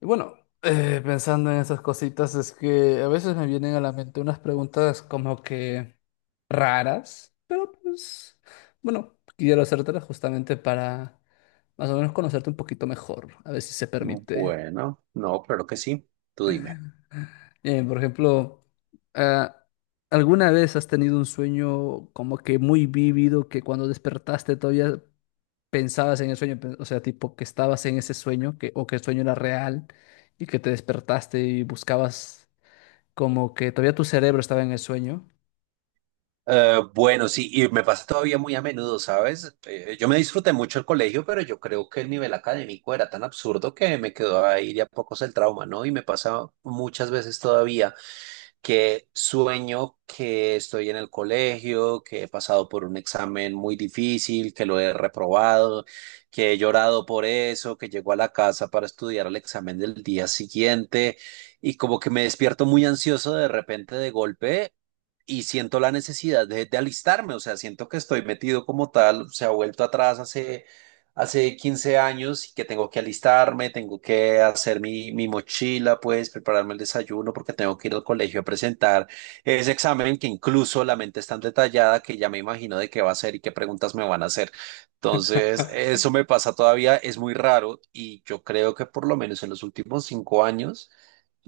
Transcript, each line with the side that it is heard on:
left: Y bueno, pensando en esas cositas, es que a veces me vienen a la mente unas preguntas como que raras, pero pues, bueno, quiero hacértelas justamente para más o menos conocerte un poquito mejor, a ver si se permite.
right: Bueno, no, claro que sí. Tú dime.
left: Por ejemplo, ah, ¿alguna vez has tenido un sueño como que muy vívido que cuando despertaste todavía pensabas en el sueño? O sea, tipo que estabas en ese sueño que, o que el sueño era real y que te despertaste y buscabas como que todavía tu cerebro estaba en el sueño.
right: Bueno, sí, y me pasa todavía muy a menudo, ¿sabes? Yo me disfruté mucho el colegio, pero yo creo que el nivel académico era tan absurdo que me quedó ahí de a pocos el trauma, ¿no? Y me pasa muchas veces todavía que sueño que estoy en el colegio, que he pasado por un examen muy difícil, que lo he reprobado, que he llorado por eso, que llego a la casa para estudiar el examen del día siguiente y como que me despierto muy ansioso de repente de golpe y siento la necesidad de alistarme, o sea, siento que estoy metido como tal, se ha vuelto atrás hace 15 años y que tengo que alistarme, tengo que hacer mi mochila, pues prepararme el desayuno porque tengo que ir al colegio a presentar ese examen, que incluso la mente es tan detallada que ya me imagino de qué va a ser y qué preguntas me van a hacer. Entonces, eso me pasa todavía, es muy raro y yo creo que por lo menos en los últimos 5 años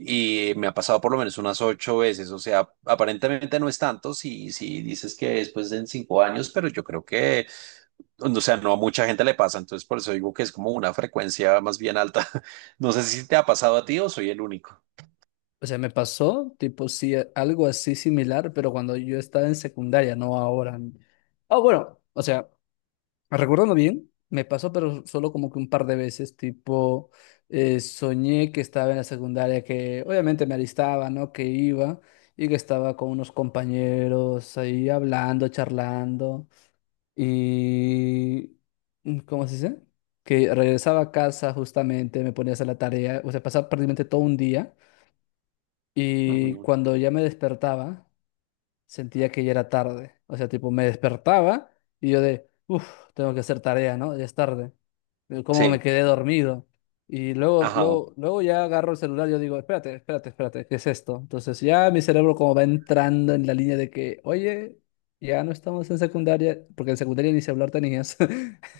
right: y me ha pasado por lo menos unas 8 veces, o sea, aparentemente no es tanto si dices que después en 5 años, pero yo creo que, o sea, no a mucha gente le pasa, entonces por eso digo que es como una frecuencia más bien alta. No sé si te ha pasado a ti o soy el único.
left: O sea, me pasó, tipo, sí, algo así similar, pero cuando yo estaba en secundaria, no ahora. Ah, bueno, o sea, recordando bien, me pasó, pero solo como que un par de veces, tipo, soñé que estaba en la secundaria, que obviamente me alistaba, ¿no? Que iba y que estaba con unos compañeros ahí hablando, charlando. Y, ¿cómo se dice? Que regresaba a casa justamente, me ponía a hacer la tarea, o sea, pasaba prácticamente todo un día. Y
right: Ujú.
left: cuando ya me despertaba, sentía que ya era tarde. O sea, tipo, me despertaba y yo de, uff, tengo que hacer tarea, ¿no? Ya es tarde. Pero ¿cómo me
right: Sí,
left: quedé dormido? Y luego,
right: ajá.
left: luego, luego ya agarro el celular y yo digo, espérate, espérate, espérate, ¿qué es esto? Entonces ya mi cerebro como va entrando en la línea de que, oye, ya no estamos en secundaria, porque en secundaria ni se hablar tenías.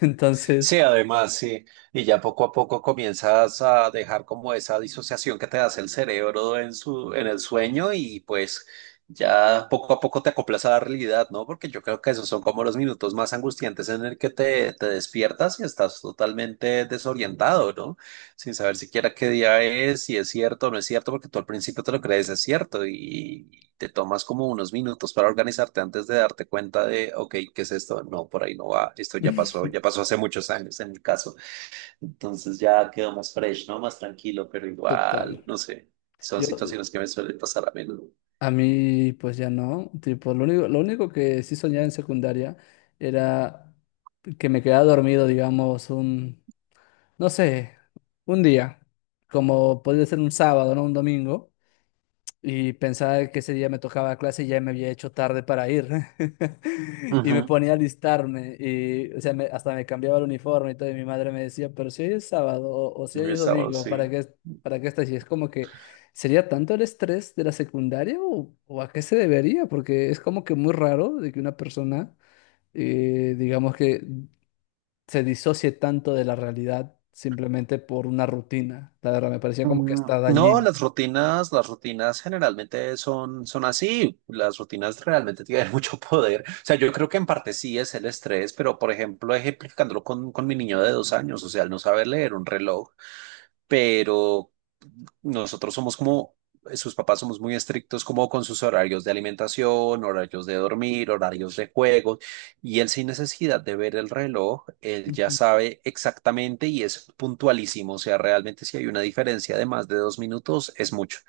right: Sí,
left: Entonces,
right: además, sí. Y ya poco a poco comienzas a dejar como esa disociación que te hace el cerebro en en el sueño y pues ya poco a poco te acoplas a la realidad, ¿no? Porque yo creo que esos son como los minutos más angustiantes en el que te despiertas y estás totalmente desorientado, ¿no? Sin saber siquiera qué día es, si es cierto o no es cierto, porque tú al principio te lo crees, es cierto, y te tomas como unos minutos para organizarte antes de darte cuenta de, ok, ¿qué es esto? No, por ahí no va, esto ya pasó hace muchos años en mi caso. Entonces ya quedó más fresh, ¿no? Más tranquilo, pero
left: total.
right: igual, no sé, son
left: Yo,
right: situaciones que me suelen pasar a menudo.
left: A mí, pues ya no. Tipo, lo único que sí soñaba en secundaria era que me quedaba dormido, digamos, un, no sé, un día, como podría ser un sábado, ¿no? Un domingo. Y pensaba que ese día me tocaba clase y ya me había hecho tarde para ir. Y me
right: Ujú.
left: ponía a alistarme y, o sea, hasta me cambiaba el uniforme y todo. Y mi madre me decía, pero si hoy es sábado o si hoy es
right: Mis sábados,
left: domingo,
right: sí.
left: para qué estás? Y es como que, ¿sería tanto el estrés de la secundaria o a qué se debería? Porque es como que muy raro de que una persona, digamos que se disocie tanto de la realidad simplemente por una rutina. La verdad, me parecía como que
right: Mm,
left: está
right: no,
left: dañino.
right: las rutinas generalmente son, son así. Las rutinas realmente tienen mucho poder. O sea, yo creo que en parte sí es el estrés, pero por ejemplo, ejemplificándolo con mi niño de 2 años, o sea, él no saber leer un reloj, pero nosotros somos como, sus papás somos muy estrictos como con sus horarios de alimentación, horarios de dormir, horarios de juego, y él sin necesidad de ver el reloj, él ya
left: Ujú.
right: sabe exactamente y es puntualísimo, o sea, realmente si hay una diferencia de más de 2 minutos, es mucho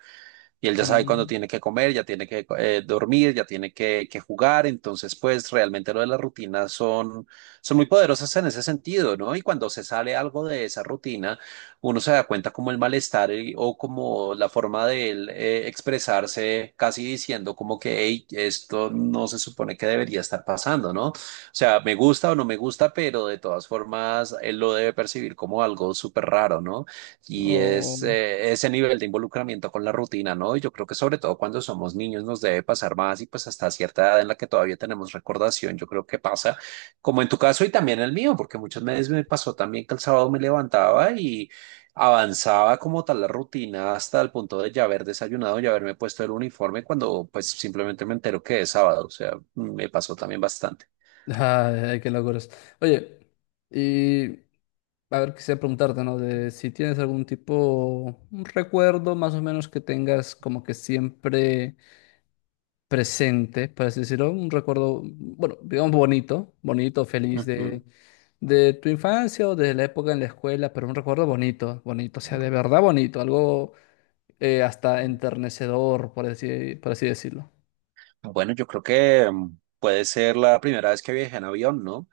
right: y él ya sabe cuándo
left: Mm.
right: tiene que comer, ya tiene que dormir, ya tiene que jugar, entonces pues realmente lo de las rutinas son, son muy poderosas en ese sentido, ¿no? Y cuando se sale algo de esa rutina, uno se da cuenta como el malestar, o como la forma de él expresarse, casi diciendo como que, hey, esto no se supone que debería estar pasando, ¿no? O sea, me gusta o no me gusta, pero de todas formas él lo debe percibir como algo súper raro, ¿no? Y es
left: Oh,
right: ese nivel de involucramiento con la rutina, ¿no? Y yo creo que sobre todo cuando somos niños nos debe pasar más y pues hasta cierta edad en la que todavía tenemos recordación, yo creo que pasa, como en tu caso y también en el mío, porque muchas veces me pasó también que el sábado me levantaba y avanzaba como tal la rutina hasta el punto de ya haber desayunado, ya haberme puesto el uniforme cuando pues simplemente me entero que es sábado, o sea, me pasó también bastante.
left: ay, ay, qué locuras. Oye, y a ver, quisiera preguntarte, ¿no? De si tienes algún tipo, un recuerdo más o menos que tengas como que siempre presente, por así decirlo, un recuerdo, bueno, digamos bonito, bonito, feliz
right: Ujú.
left: de tu infancia o de la época en la escuela, pero un recuerdo bonito, bonito, o sea, de verdad bonito, algo hasta enternecedor, por así decirlo.
right: Bueno, yo creo que mm, puede ser la primera vez que viajé en avión, ¿no?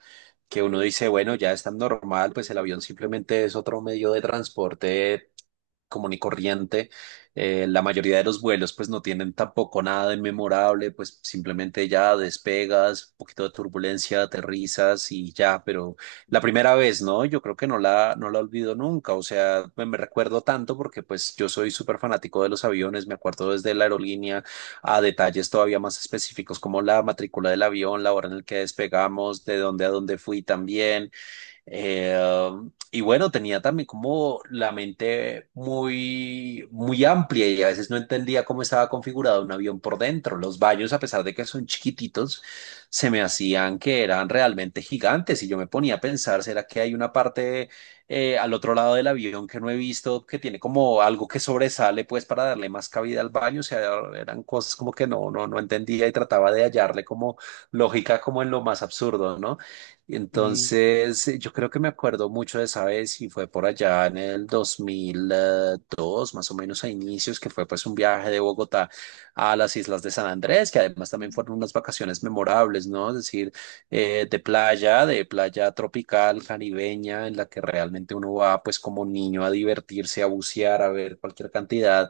right: Que uno dice, bueno, ya es tan normal, pues el avión simplemente es otro medio de transporte común y corriente. La mayoría de los vuelos pues no tienen tampoco nada de memorable, pues simplemente ya despegas, un poquito de turbulencia, aterrizas y ya, pero la primera vez, ¿no? Yo creo que no la olvido nunca, o sea, me recuerdo tanto porque pues yo soy súper fanático de los aviones, me acuerdo desde la aerolínea a detalles todavía más específicos como la matrícula del avión, la hora en la que despegamos, de dónde a dónde fui también eh, y bueno, tenía también como la mente muy, muy amplia y a veces no entendía cómo estaba configurado un avión por dentro. Los baños, a pesar de que son chiquititos, se me hacían que eran realmente gigantes y yo me ponía a pensar, ¿será que hay una parte al otro lado del avión que no he visto, que tiene como algo que sobresale pues para darle más cabida al baño? O sea, eran cosas como que no, no, no entendía y trataba de hallarle como lógica como en lo más absurdo, ¿no? Y
left: Mm,
right: entonces, yo creo que me acuerdo mucho de esa vez y fue por allá en el dos mil dos más o menos a inicios, que fue pues un viaje de Bogotá a las islas de San Andrés, que además también fueron unas vacaciones memorables, ¿no? Es decir, de playa tropical, caribeña, en la que realmente uno va pues como niño a divertirse, a bucear, a ver cualquier cantidad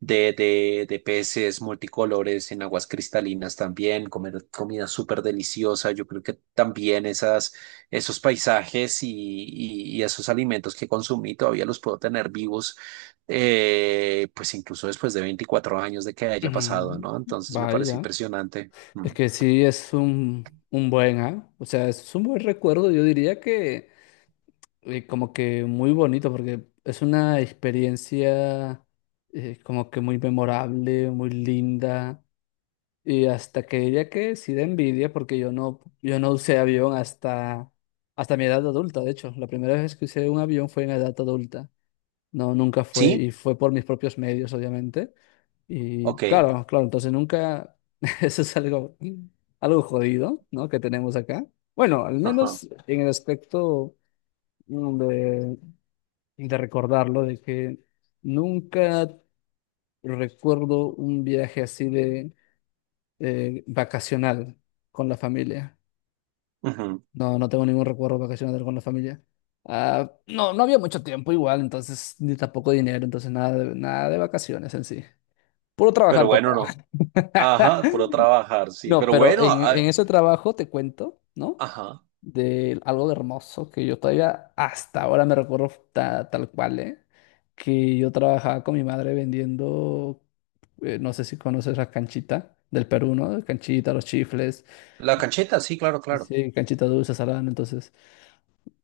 right: de peces multicolores en aguas cristalinas también, comer comida súper deliciosa. Yo creo que también esos paisajes y esos alimentos que consumí todavía los puedo tener vivos, pues incluso después de 24 años de que haya pasado,
left: mm,
right: ¿no? Entonces me parece
left: Vaya.
right: impresionante. Mm.
left: Es que sí es un buen, ¿ah? O sea, es un buen recuerdo, yo diría que como que muy bonito, porque es una experiencia como que muy memorable, muy linda, y hasta que diría que sí da envidia, porque yo no usé avión hasta, hasta mi edad adulta, de hecho, la primera vez que usé un avión fue en edad adulta, no, nunca fue,
right: ¿Sí?
left: y fue por mis propios medios, obviamente. Y
right: Ok.
left: claro, claro, entonces nunca, eso es algo, algo jodido, ¿no? Que tenemos acá. Bueno, al
right: Ajá.
left: menos en el aspecto mm, de, de, recordarlo, de que nunca recuerdo un viaje así de vacacional con la familia.
right: Ujú.
left: No, no tengo ningún recuerdo vacacional con la familia. Ah, no, no había mucho tiempo igual, entonces, ni tampoco dinero, entonces nada de, nada de vacaciones en sí. Puro
right: Pero
left: trabajar, papá.
right: bueno, no. Ajá, puro trabajar, sí.
left: No,
right: Pero
left: pero
right: bueno,
left: en ese trabajo te cuento, ¿no?
right: ajá.
left: De algo de hermoso que yo todavía hasta ahora me recuerdo tal cual, ¿eh? Que yo trabajaba con mi madre vendiendo, no sé si conoces la canchita del Perú, ¿no? Canchita, los chifles,
right: La cancheta, sí, claro, claro.
left: sí, canchita dulce, salada, ¿no? Entonces,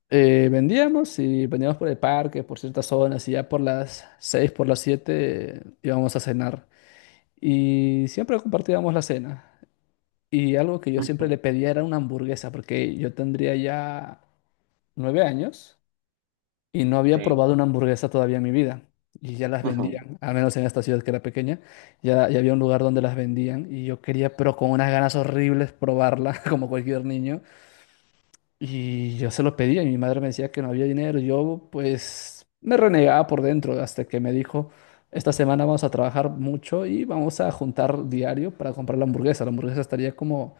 left: vendíamos y vendíamos por el parque, por ciertas zonas y ya por las 6, por las 7 íbamos a cenar. Y siempre compartíamos la cena. Y algo que yo siempre le
right: Ujú.
left: pedía era una hamburguesa, porque yo tendría ya 9 años y no había
right: Sí.
left: probado una hamburguesa todavía en mi vida. Y ya las
right: Ujú.
left: vendían, al menos en esta ciudad que era pequeña, ya, ya había un lugar donde las vendían y yo quería, pero con unas ganas horribles, probarla como cualquier niño. Y yo se lo pedía y mi madre me decía que no había dinero. Yo pues me renegaba por dentro hasta que me dijo, esta semana vamos a trabajar mucho y vamos a juntar diario para comprar la hamburguesa. La hamburguesa estaría como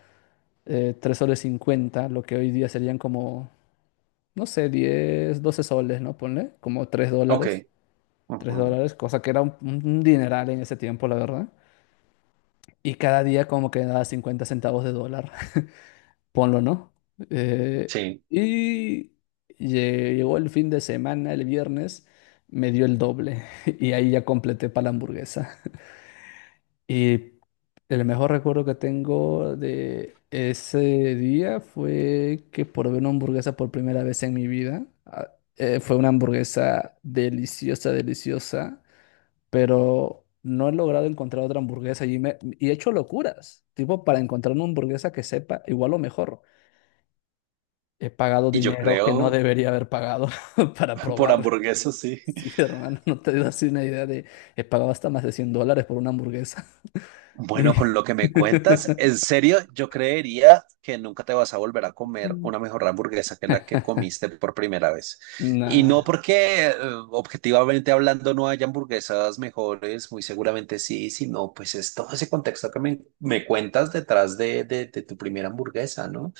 left: 3 soles cincuenta lo que hoy día serían como, no sé, 10 12 soles, ¿no? Ponle, como
right: Ok,
left: 3
right: ujú,
left: dólares, cosa que era un dineral en ese tiempo, la verdad. Y cada día como que daba 50 centavos de dólar, ponlo, ¿no? Eh,
right: sí.
left: y llegó el fin de semana, el viernes, me dio el doble y ahí ya completé para la hamburguesa. Y el mejor recuerdo que tengo de ese día fue que probé una hamburguesa por primera vez en mi vida. Ah, fue una hamburguesa deliciosa, deliciosa, pero no he logrado encontrar otra hamburguesa y, y he hecho locuras, tipo para encontrar una hamburguesa que sepa igual o mejor. He pagado
right: Y yo
left: dinero que no
right: creo,
left: debería haber pagado para
right: por
left: probar.
right: hamburguesas, sí.
left: Sí, hermano, no te das una idea de... He pagado hasta más de 100 dólares por una hamburguesa. Y-
right: Bueno, con lo que me cuentas, en serio, yo creería que nunca te vas a volver a comer una mejor hamburguesa que la que comiste por primera vez. Y no
left: Nah.
right: porque, objetivamente hablando, no haya hamburguesas mejores, muy seguramente sí, sino pues es todo ese contexto que me cuentas detrás de, de tu primera hamburguesa, ¿no?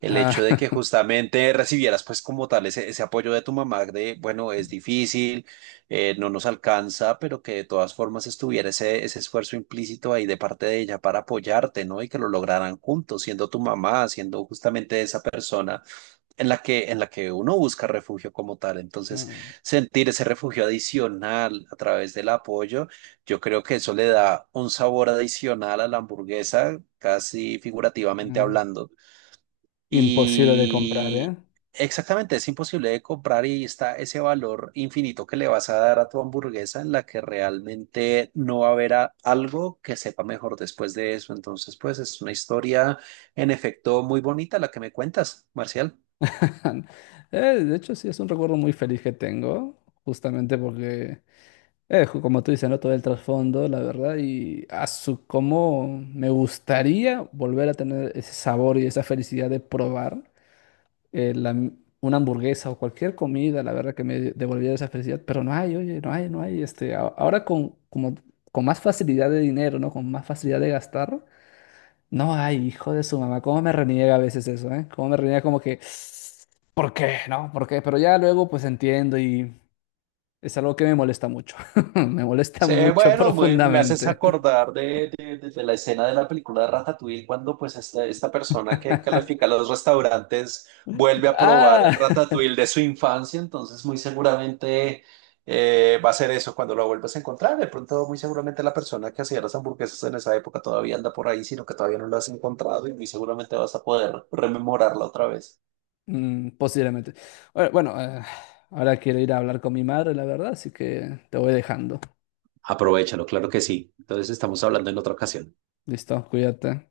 right: El hecho de que
left: Ah,
right: justamente recibieras pues como tal ese apoyo de tu mamá de, bueno, es difícil, no nos alcanza, pero que de todas formas estuviera ese esfuerzo implícito ahí de parte de ella para apoyarte, ¿no? Y que lo lograran juntos, siendo tu mamá, siendo justamente esa persona en la que uno busca refugio como tal. Entonces,
left: no,
right: sentir ese refugio adicional a través del apoyo, yo creo que eso le da un sabor adicional a la hamburguesa, casi figurativamente
left: no.
right: hablando.
left: Imposible de comprar, ¿eh?
right: Y exactamente, es imposible de comprar, y está ese valor infinito que le vas a dar a tu hamburguesa en la que realmente no va a haber algo que sepa mejor después de eso. Entonces, pues es una historia en efecto muy bonita la que me cuentas, Marcial.
left: Eh, de hecho, sí, es un recuerdo muy feliz que tengo, justamente porque, como tú dices, ¿no? Todo el trasfondo, la verdad, y a su cómo me gustaría volver a tener ese sabor y esa felicidad de probar eh, la m- una hamburguesa o cualquier comida, la verdad, que me devolviera esa felicidad, pero no hay, oye, no hay, ahora con, como, con más facilidad de dinero, ¿no? Con más facilidad de gastar. No, ay, hijo de su mamá, cómo me reniega a veces eso, ¿eh? Cómo me reniega como que, ¿por qué? No, ¿por qué? Pero ya luego pues entiendo y es algo que me molesta mucho. Me molesta
right: Sí,
left: mucho
right: bueno, me haces
left: profundamente.
right: acordar de la escena de la película de Ratatouille cuando pues esta persona que califica los restaurantes vuelve a probar
left: Ah,
right: el Ratatouille de su infancia, entonces muy seguramente va a ser eso cuando lo vuelvas a encontrar. De pronto muy seguramente la persona que hacía las hamburguesas en esa época todavía anda por ahí, sino que todavía no lo has encontrado y muy seguramente vas a poder rememorarla otra vez.
left: posiblemente. Bueno, bueno, ahora quiero ir a hablar con mi madre, la verdad, así que te voy dejando.
right: Aprovechalo, claro que sí. Entonces estamos hablando en otra ocasión.
left: Listo, cuídate.